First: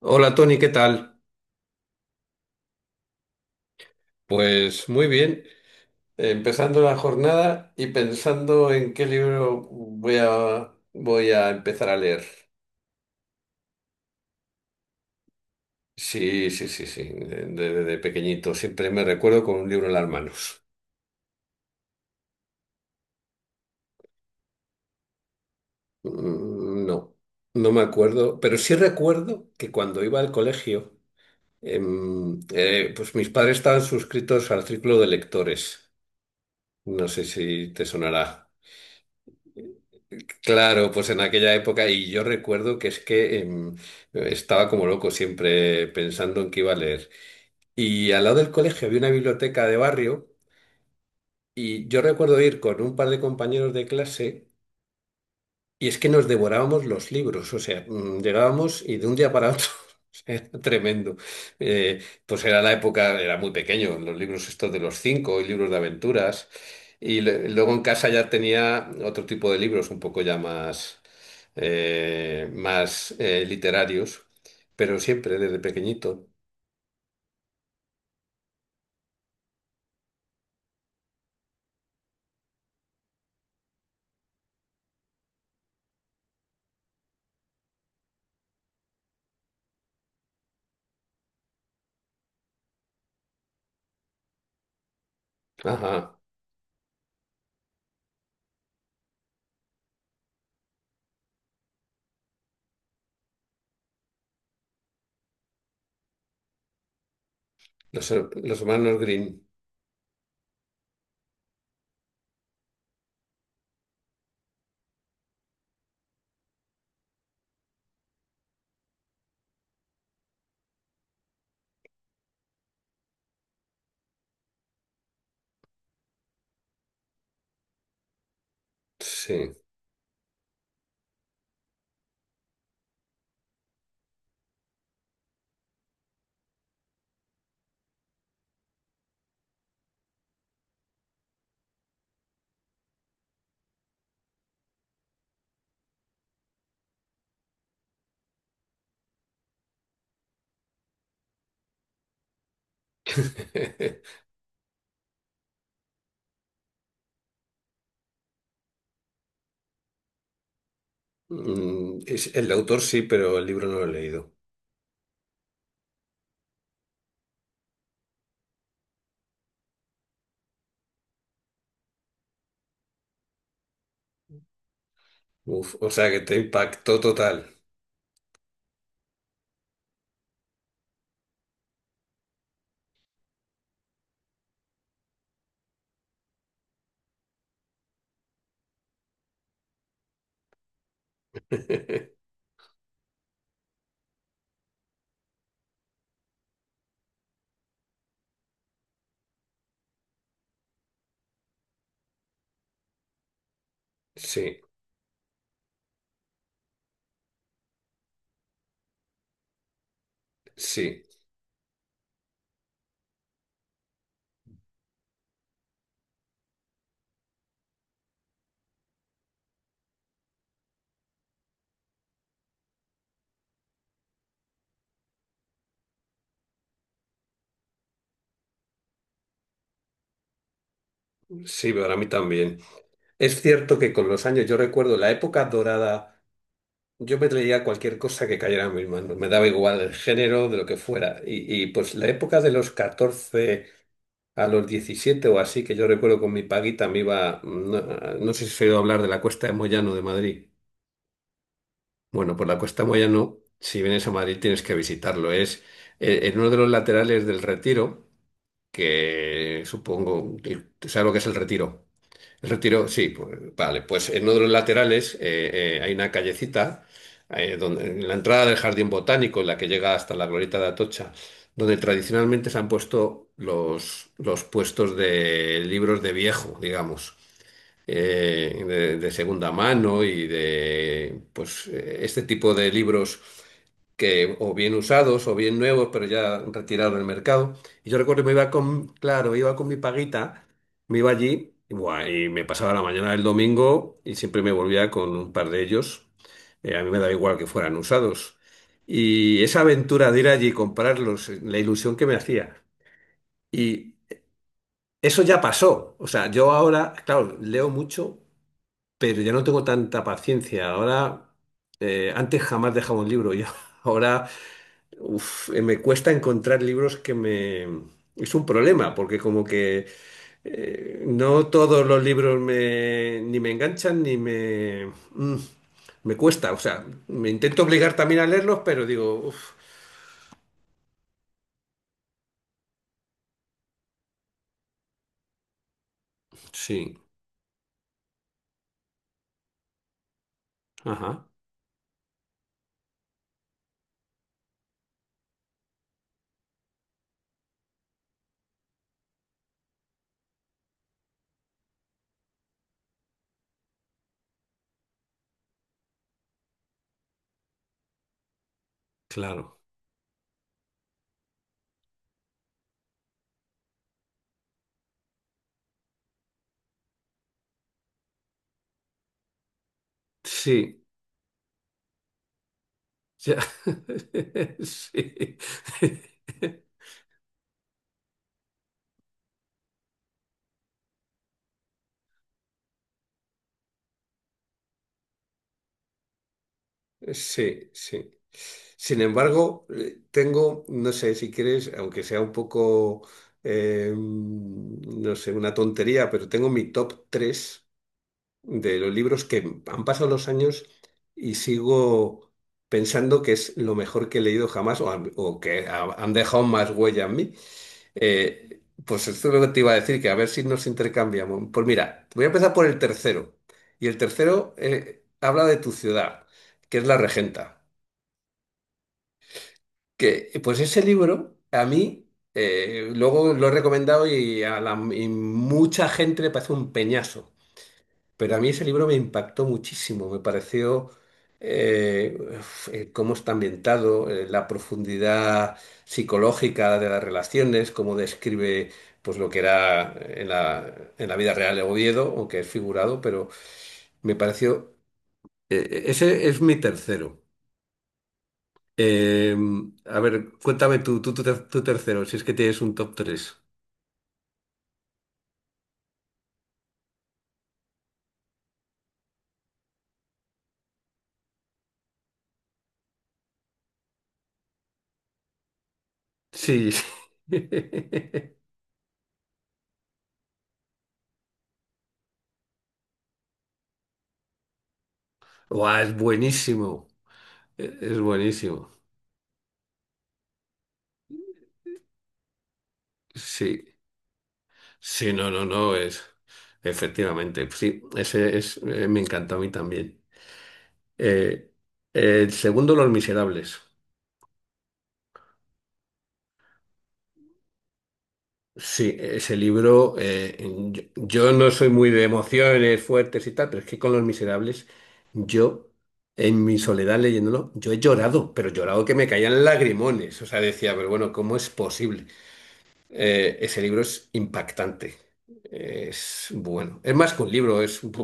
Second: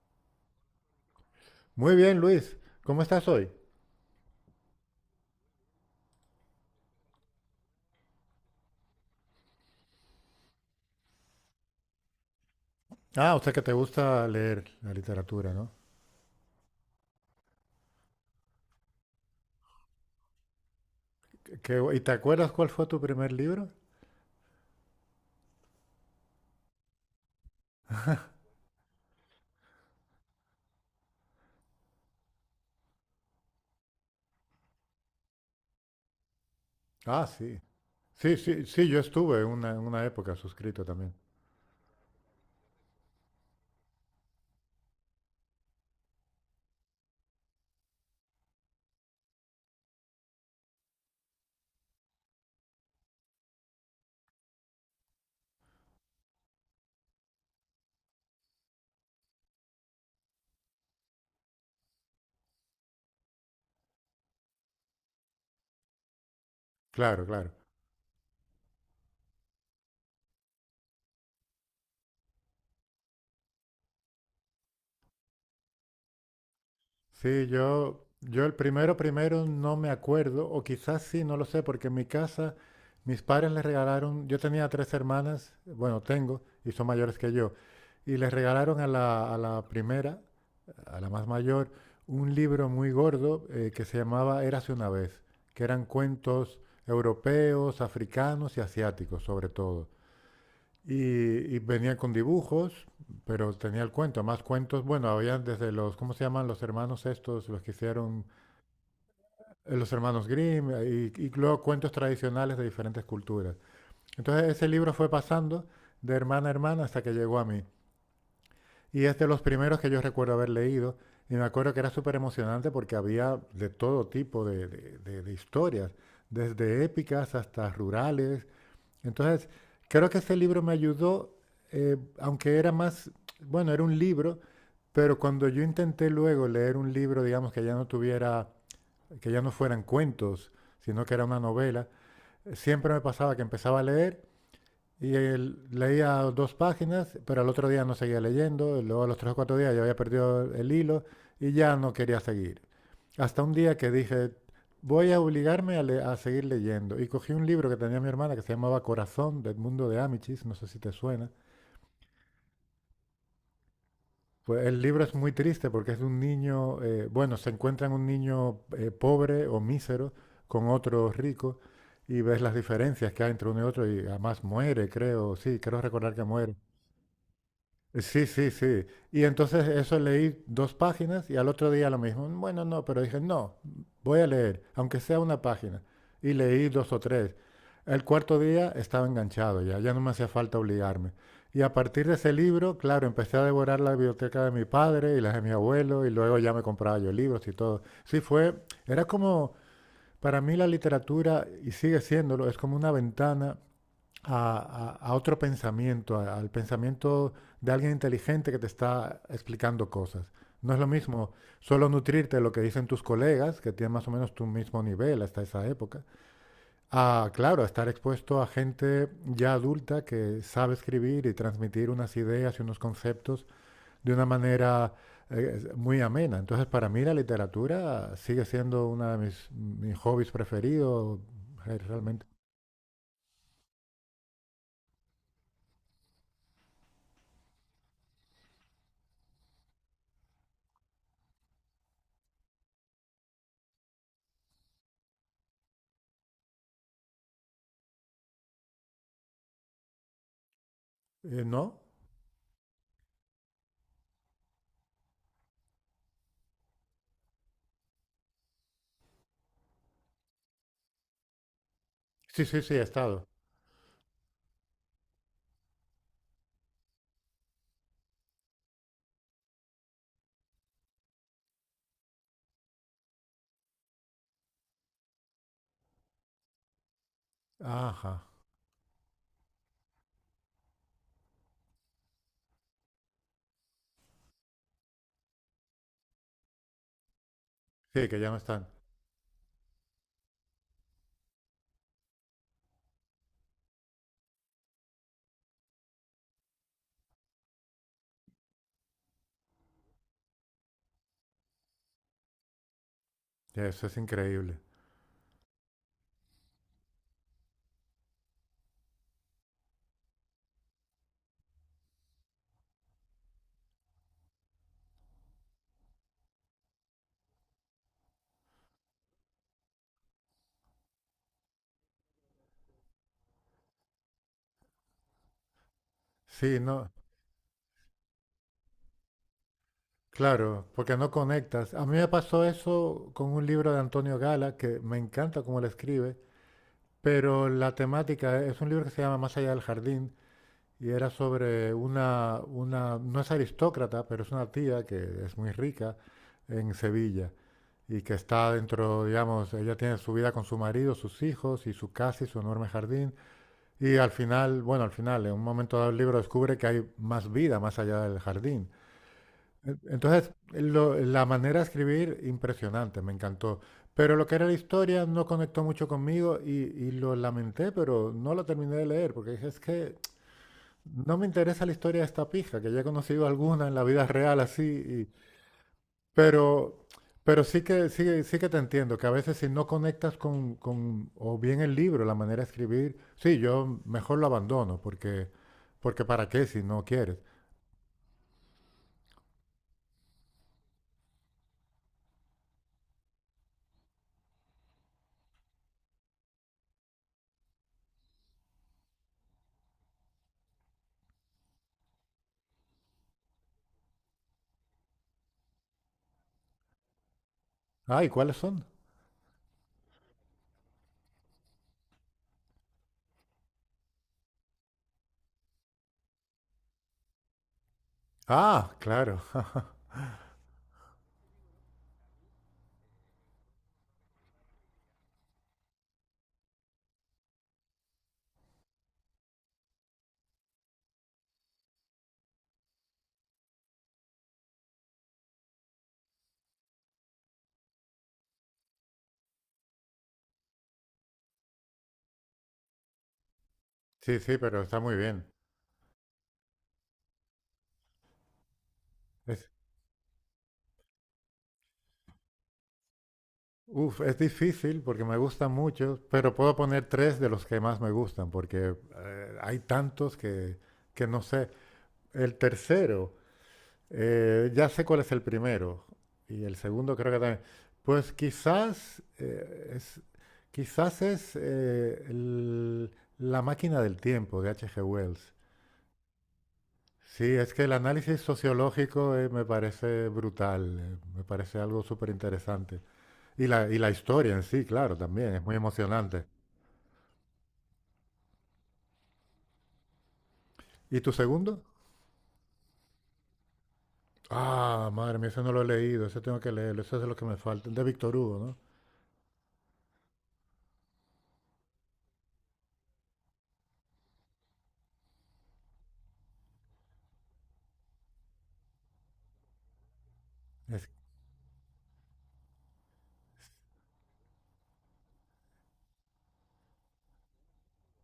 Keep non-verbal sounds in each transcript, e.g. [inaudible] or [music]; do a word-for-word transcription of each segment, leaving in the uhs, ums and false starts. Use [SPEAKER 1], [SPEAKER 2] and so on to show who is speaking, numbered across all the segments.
[SPEAKER 1] Hola Tony, ¿qué tal?
[SPEAKER 2] Muy bien, Luis. ¿Cómo estás hoy?
[SPEAKER 1] Pues muy bien, empezando la jornada y pensando en qué libro voy a, voy a empezar a leer.
[SPEAKER 2] Ah, o sea que te gusta leer la literatura, ¿no?
[SPEAKER 1] Sí, sí, sí, sí, de, de- de pequeñito siempre me recuerdo con un libro en las manos.
[SPEAKER 2] Qué- qué ¿Y te acuerdas cuál fue tu primer libro?
[SPEAKER 1] Mm, no, no me acuerdo, pero sí recuerdo que cuando iba al colegio, em, eh, pues mis padres estaban suscritos al círculo de lectores. No sé
[SPEAKER 2] Ah,
[SPEAKER 1] si
[SPEAKER 2] sí.
[SPEAKER 1] te sonará.
[SPEAKER 2] Sí, sí, sí, yo estuve en una, en una época suscrito
[SPEAKER 1] Claro, pues
[SPEAKER 2] también.
[SPEAKER 1] en aquella época, y yo recuerdo que es que em, estaba como loco siempre pensando en qué iba a leer. Y al lado del colegio había una biblioteca de barrio, y yo recuerdo ir con un par de compañeros de clase. Y es que nos devorábamos los libros, o sea, mm, llegábamos y de un día para otro [laughs] o sea, era tremendo. Eh, pues era la época, era muy pequeño, los libros estos de los cinco y libros de aventuras. Y
[SPEAKER 2] Claro,
[SPEAKER 1] le-
[SPEAKER 2] claro.
[SPEAKER 1] luego en casa ya tenía otro tipo de libros, un poco ya más, eh, más eh, literarios, pero siempre desde pequeñito.
[SPEAKER 2] Sí, yo, yo el primero, primero no me acuerdo, o quizás sí, no lo sé, porque en mi casa mis padres les regalaron, yo tenía tres hermanas, bueno, tengo, y son mayores que yo, y les regalaron a la, a la primera, a la más mayor, un libro muy gordo eh, que se llamaba Érase una vez, que eran
[SPEAKER 1] Ajá,
[SPEAKER 2] cuentos europeos, africanos y asiáticos, sobre todo. Y, y venía con dibujos, pero tenía el cuento, más cuentos. Bueno, había desde los, ¿cómo se llaman los hermanos estos? Los que
[SPEAKER 1] los,
[SPEAKER 2] hicieron
[SPEAKER 1] los hermanos Green,
[SPEAKER 2] eh, los hermanos Grimm, eh, y, y luego cuentos tradicionales de diferentes culturas. Entonces ese libro fue pasando de hermana a hermana hasta que llegó a mí. Y es de los primeros que yo recuerdo haber leído. Y me acuerdo que era súper emocionante porque había de todo tipo de, de- de- de historias, desde épicas hasta rurales, entonces,
[SPEAKER 1] sí.
[SPEAKER 2] creo que ese libro me ayudó, eh, aunque era más, bueno, era un libro, pero cuando yo intenté luego leer un libro, digamos, que ya no tuviera, que ya no fueran cuentos, sino que era una novela, siempre me pasaba que empezaba a leer y él leía dos páginas, pero al otro día no seguía leyendo. Luego a los tres o cuatro días ya había perdido el hilo y ya no quería seguir. Hasta un día que
[SPEAKER 1] [laughs]
[SPEAKER 2] dije, voy a obligarme a, le- a seguir leyendo. Y cogí un libro que tenía mi hermana que se llamaba Corazón, del mundo de Amichis, no sé si te suena.
[SPEAKER 1] Mm, es- el autor sí, pero el libro no lo he leído.
[SPEAKER 2] Pues el libro es muy triste porque es de un niño, eh, bueno, se encuentran un niño eh, pobre o mísero con otro rico y ves las diferencias que hay entre uno y otro y además muere, creo, sí,
[SPEAKER 1] Uf,
[SPEAKER 2] creo
[SPEAKER 1] o sea
[SPEAKER 2] recordar
[SPEAKER 1] que
[SPEAKER 2] que
[SPEAKER 1] te
[SPEAKER 2] muere.
[SPEAKER 1] impactó total.
[SPEAKER 2] Sí, sí, sí. Y entonces eso leí dos páginas y al otro día lo mismo. Bueno, no, pero dije, no, voy a leer, aunque sea una página. Y leí dos o tres. El cuarto día estaba enganchado ya, ya no me hacía falta obligarme. Y a partir de
[SPEAKER 1] [laughs]
[SPEAKER 2] ese libro, claro, empecé a devorar la biblioteca de mi padre y las de mi abuelo y luego ya me compraba yo libros y todo. Sí, fue, era como, para mí la literatura, y sigue siéndolo, es como una ventana
[SPEAKER 1] Sí,
[SPEAKER 2] a, a, a otro pensamiento, a- al pensamiento de alguien inteligente que te está explicando cosas. No es lo
[SPEAKER 1] sí,
[SPEAKER 2] mismo solo nutrirte de lo que dicen tus colegas, que tienen más o menos tu mismo nivel hasta esa época, a, claro, a estar expuesto a gente ya adulta que sabe escribir y transmitir unas ideas y unos conceptos de una manera eh, muy amena. Entonces, para mí la literatura sigue siendo uno de mis, mis hobbies preferidos,
[SPEAKER 1] sí,
[SPEAKER 2] eh,
[SPEAKER 1] para mí
[SPEAKER 2] realmente.
[SPEAKER 1] también. Es cierto que con los años, yo recuerdo la época dorada, yo me leía cualquier cosa que cayera en mis manos, me daba igual el género, de lo que fuera. Y, y, pues la época de los catorce a los diecisiete o así, que yo recuerdo con mi paguita me iba, no, no sé si has oído hablar de la Cuesta de Moyano de Madrid.
[SPEAKER 2] Eh, ¿no?
[SPEAKER 1] Bueno, por la Cuesta de Moyano, si vienes a Madrid tienes que visitarlo, es eh, en uno de los laterales del Retiro. Que supongo, el- ¿sabes lo que es el Retiro?
[SPEAKER 2] Sí,
[SPEAKER 1] El
[SPEAKER 2] sí, sí, he
[SPEAKER 1] Retiro, sí,
[SPEAKER 2] estado.
[SPEAKER 1] pues, vale, pues en uno de los laterales eh, eh, hay una callecita, eh, donde, en la entrada del Jardín Botánico, en la que llega hasta la Glorieta de Atocha, donde tradicionalmente se han puesto los, los puestos de libros de viejo, digamos
[SPEAKER 2] Ajá.
[SPEAKER 1] eh, de, de segunda mano y de pues eh, este tipo de libros que o bien usados o bien nuevos, pero ya retirados del mercado. Y yo
[SPEAKER 2] Sí, que
[SPEAKER 1] recuerdo que
[SPEAKER 2] ya
[SPEAKER 1] me
[SPEAKER 2] no
[SPEAKER 1] iba
[SPEAKER 2] están.
[SPEAKER 1] con, claro, iba con mi paguita, me iba allí y, buah, y me pasaba la mañana del domingo y siempre me volvía con un par de ellos. Eh, a mí me daba igual que fueran usados. Y esa aventura de ir allí y comprarlos, la ilusión que me hacía.
[SPEAKER 2] Eso
[SPEAKER 1] Y
[SPEAKER 2] es increíble.
[SPEAKER 1] eso ya pasó. O sea, yo ahora, claro, leo mucho pero ya no tengo tanta paciencia. Ahora, eh, antes jamás dejaba un libro. Yo [laughs] ahora, uf, eh, me cuesta encontrar libros que me... Es un problema, porque como que eh, no todos los libros me, ni me enganchan, ni me... mm, me cuesta. O
[SPEAKER 2] Sí,
[SPEAKER 1] sea,
[SPEAKER 2] no.
[SPEAKER 1] me intento obligar también a leerlos, pero digo, uf,
[SPEAKER 2] Claro, porque no conectas. A mí me pasó eso con un libro de Antonio Gala, que me encanta cómo lo escribe,
[SPEAKER 1] sí,
[SPEAKER 2] pero la temática es un libro que se llama Más allá del jardín y era
[SPEAKER 1] ajá,
[SPEAKER 2] sobre una, una, no es aristócrata, pero es una tía que es muy rica en Sevilla y que está dentro, digamos, ella tiene su vida con su marido, sus hijos y su casa y su enorme jardín. Y al final, bueno, al final, en un momento dado el libro descubre que hay más vida más allá del jardín.
[SPEAKER 1] claro.
[SPEAKER 2] E- Entonces, lo- la manera de escribir, impresionante, me encantó. Pero lo que era la historia no conectó mucho conmigo y, y lo lamenté, pero no lo terminé de leer, porque dije, es que
[SPEAKER 1] Sí,
[SPEAKER 2] no me interesa la historia de esta pija, que ya he conocido
[SPEAKER 1] ya.
[SPEAKER 2] alguna en la vida real
[SPEAKER 1] [laughs]
[SPEAKER 2] así,
[SPEAKER 1] Sí. [laughs]
[SPEAKER 2] pero, pero sí que, sí, que- sí que te entiendo, que a veces si no conectas con, con- o bien el libro, la manera de escribir, sí, yo mejor lo abandono, porque, porque ¿para qué si no quieres?
[SPEAKER 1] Sí, sí. Sin embargo, eh, tengo, no sé si quieres, aunque sea un poco, eh, mm, no sé, una tontería, pero tengo mi top tres de los libros que han pasado los años y sigo pensando que es lo mejor que he leído jamás o, han- o que ha- han dejado más huella en mí.
[SPEAKER 2] Ah, ¿y cuáles
[SPEAKER 1] Eh,
[SPEAKER 2] son?
[SPEAKER 1] pues esto es lo que te iba a decir, que a ver si nos intercambiamos. Pues mira, voy a empezar por el tercero. Y el tercero eh, habla de tu ciudad, que es La Regenta.
[SPEAKER 2] Ah, claro. [laughs]
[SPEAKER 1] Que, eh, pues ese libro, a mí, eh, luego lo he recomendado y a la, y mucha gente le parece un peñazo, pero a mí ese libro me impactó muchísimo, me pareció eh, uf, eh, cómo está ambientado, eh, la profundidad psicológica de las relaciones, cómo describe pues, lo que era en la, en la vida real de Oviedo, aunque es figurado, pero me
[SPEAKER 2] Sí, sí, pero
[SPEAKER 1] pareció,
[SPEAKER 2] está muy bien.
[SPEAKER 1] eh, eh, ese es mi tercero. Eh,
[SPEAKER 2] Es,
[SPEAKER 1] a ver, cuéntame tú, tú, tu ter- tu tercero, si es que tienes un top tres.
[SPEAKER 2] uf, es difícil porque me gustan muchos, pero puedo poner tres de los que más me gustan, porque eh, hay tantos que, que no sé. El tercero, Eh, ya sé cuál es el primero y el
[SPEAKER 1] Sí.
[SPEAKER 2] segundo creo que también. Pues
[SPEAKER 1] [laughs]
[SPEAKER 2] quizás eh, es, quizás es eh, el- La máquina del tiempo de H G. Wells.
[SPEAKER 1] Guau, es buenísimo.
[SPEAKER 2] Sí, es que el
[SPEAKER 1] E- Es
[SPEAKER 2] análisis
[SPEAKER 1] buenísimo.
[SPEAKER 2] sociológico eh, me parece brutal, eh, me parece algo súper interesante. Y la,
[SPEAKER 1] Sí.
[SPEAKER 2] y la historia en sí, claro,
[SPEAKER 1] Sí, no,
[SPEAKER 2] también es
[SPEAKER 1] no,
[SPEAKER 2] muy
[SPEAKER 1] no, es.
[SPEAKER 2] emocionante.
[SPEAKER 1] Efectivamente. Sí, ese es. Eh, me encanta a mí también.
[SPEAKER 2] ¿Y tu
[SPEAKER 1] Eh,
[SPEAKER 2] segundo?
[SPEAKER 1] el segundo, Los Miserables.
[SPEAKER 2] Ah, madre mía, ese no lo he leído, ese tengo que leerlo, ese es de lo que me falta, el de Víctor Hugo, ¿no?
[SPEAKER 1] Sí, ese libro, eh, yo, yo no soy muy de emociones fuertes y tal, pero es que con Los Miserables, yo, en mi soledad leyéndolo, yo he llorado, pero llorado que me caían lagrimones. O sea, decía, pero
[SPEAKER 2] Es-
[SPEAKER 1] bueno, ¿cómo es posible? Eh, ese libro es impactante, es bueno. Es más que un libro, es, uf,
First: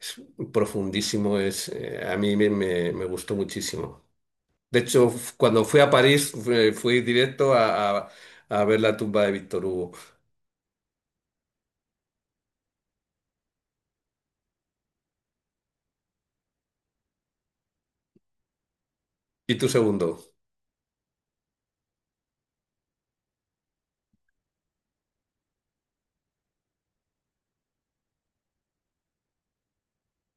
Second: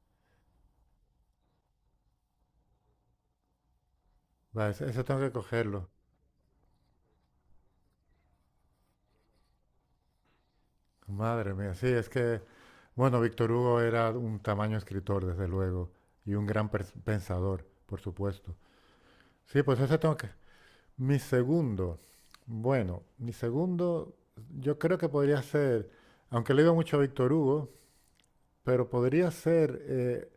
[SPEAKER 1] es profundísimo, es, eh, a mí me, me- me gustó muchísimo.
[SPEAKER 2] va,
[SPEAKER 1] De
[SPEAKER 2] ese, ese
[SPEAKER 1] hecho,
[SPEAKER 2] tengo que
[SPEAKER 1] f- cuando fui a
[SPEAKER 2] cogerlo.
[SPEAKER 1] París, fui, fui directo a, a a ver la tumba de Víctor Hugo.
[SPEAKER 2] Madre mía, sí, es que, bueno, Víctor Hugo era un tamaño escritor, desde luego, y un gran pers- pensador, por supuesto.
[SPEAKER 1] ¿Y
[SPEAKER 2] Sí,
[SPEAKER 1] tu
[SPEAKER 2] pues ese
[SPEAKER 1] segundo?
[SPEAKER 2] tengo que... Mi segundo, bueno, mi segundo yo creo que podría ser, aunque le digo mucho a Víctor Hugo, pero podría ser, eh,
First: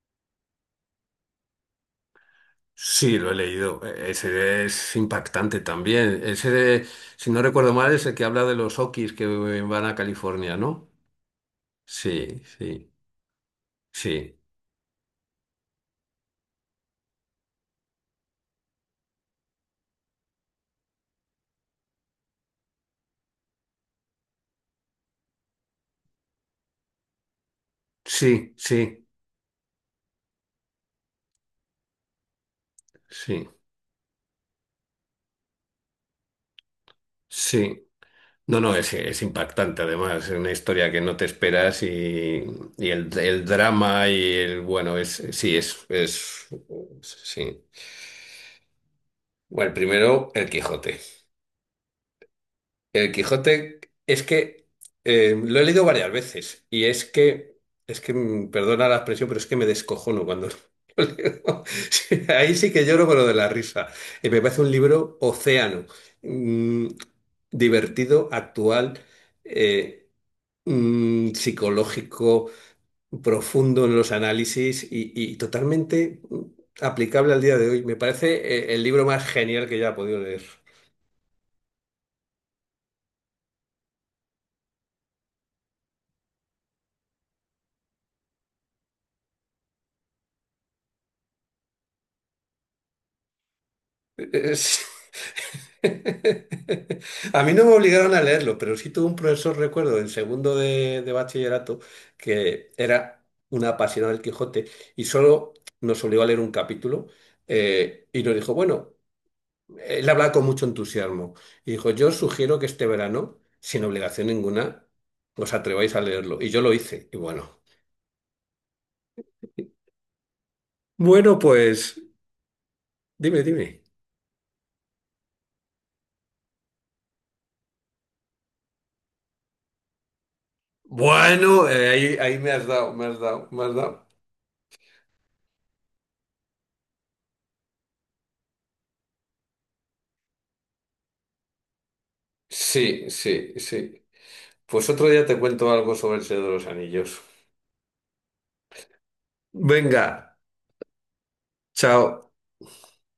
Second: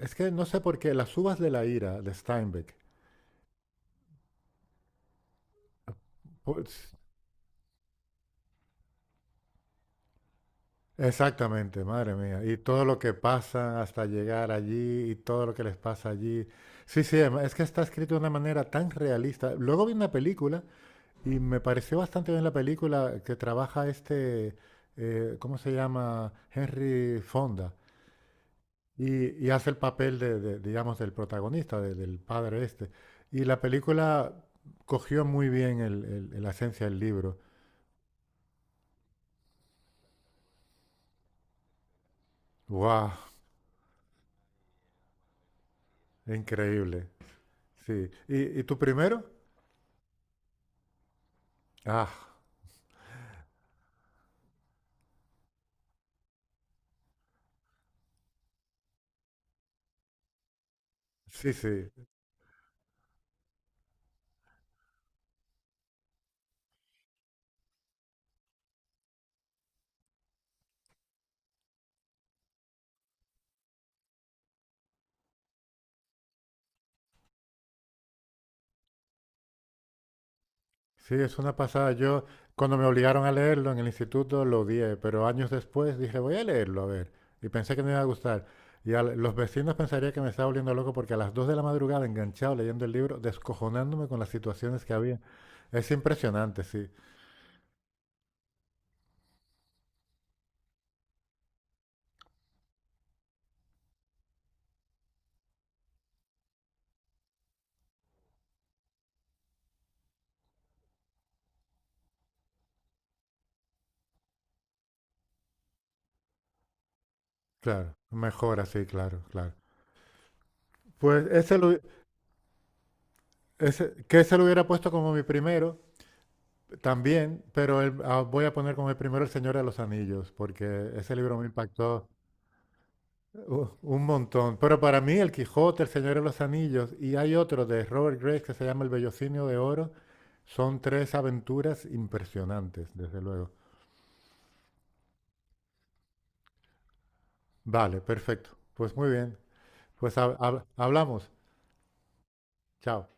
[SPEAKER 2] es que no sé por qué, Las uvas de la ira de Steinbeck.
[SPEAKER 1] Sí, lo he leído. E- Ese es impactante también. Ese, de-
[SPEAKER 2] Pues,
[SPEAKER 1] si no recuerdo mal, es el que habla de los Okis que van a California, ¿no?
[SPEAKER 2] exactamente, madre
[SPEAKER 1] Sí,
[SPEAKER 2] mía. Y todo
[SPEAKER 1] sí,
[SPEAKER 2] lo que pasa hasta
[SPEAKER 1] sí,
[SPEAKER 2] llegar allí y todo lo que les pasa allí. Sí, sí, em- es que está escrito de una manera tan realista. Luego vi una película y me pareció bastante bien la película que trabaja este, eh, ¿cómo se llama? Henry Fonda.
[SPEAKER 1] sí, sí,
[SPEAKER 2] Y, y hace el papel de, de, digamos, del protagonista, de- del padre este. Y
[SPEAKER 1] sí,
[SPEAKER 2] la película cogió muy bien el, el- la esencia del libro.
[SPEAKER 1] sí. No, no, es, es impactante además. Es una historia que no te esperas y, y el,
[SPEAKER 2] ¡Wow!
[SPEAKER 1] el drama y el, bueno, es, sí, es, es,
[SPEAKER 2] Increíble.
[SPEAKER 1] sí.
[SPEAKER 2] Sí. ¿Y, y tú primero?
[SPEAKER 1] Bueno, primero, El Quijote.
[SPEAKER 2] Ah.
[SPEAKER 1] El Quijote es que eh, lo he leído varias veces y es que, es que, mm, perdona la expresión, pero es que me descojono cuando [laughs] lo
[SPEAKER 2] Sí,
[SPEAKER 1] leo.
[SPEAKER 2] sí,
[SPEAKER 1] Sí, ahí sí que lloro, pero de la risa. Eh, me parece un libro océano, mm, divertido, actual, eh, mm, psicológico, profundo en los análisis y, y totalmente mm, aplicable al día de hoy. Me parece eh, el libro más genial que ya he podido leer.
[SPEAKER 2] sí, es una pasada. Yo, cuando me obligaron a leerlo en el instituto, lo odié, pero años después dije, voy a leerlo, a ver. Y pensé que me iba a gustar. Y a los vecinos pensaría que me estaba volviendo loco porque a las dos de la madrugada, enganchado leyendo el libro, descojonándome
[SPEAKER 1] [laughs]
[SPEAKER 2] con las situaciones que había. Es
[SPEAKER 1] [laughs]
[SPEAKER 2] impresionante, sí,
[SPEAKER 1] A mí no me obligaron a leerlo, pero sí tuve un profesor, recuerdo, en segundo de, de bachillerato, que era una apasionada del Quijote y solo nos obligó a leer un capítulo eh, y nos dijo, bueno, él hablaba con mucho entusiasmo y dijo, yo os sugiero que este verano, sin obligación ninguna, os atreváis a leerlo. Y yo lo hice. Y bueno,
[SPEAKER 2] claro. Mejor así, claro, claro. Pues
[SPEAKER 1] bueno,
[SPEAKER 2] ese, lo-
[SPEAKER 1] pues dime, dime.
[SPEAKER 2] ese- que ese lo hubiera puesto como mi primero también, pero el- ah, voy a poner como mi primero El Señor de los Anillos, porque ese libro me
[SPEAKER 1] Bueno, eh,
[SPEAKER 2] impactó.
[SPEAKER 1] ahí, ahí me has dado, me has dado, me
[SPEAKER 2] Uh,
[SPEAKER 1] has dado.
[SPEAKER 2] un montón. Pero para mí, El Quijote, El Señor de los Anillos y hay otro de Robert Graves que se llama El Bellocinio de Oro. Son tres aventuras impresionantes,
[SPEAKER 1] Sí,
[SPEAKER 2] desde luego.
[SPEAKER 1] sí, sí. Pues otro día te cuento algo sobre el Señor de los Anillos.
[SPEAKER 2] Vale, perfecto. Pues muy bien.
[SPEAKER 1] Venga,
[SPEAKER 2] Pues hab- hab- hablamos.
[SPEAKER 1] chao.
[SPEAKER 2] Chao.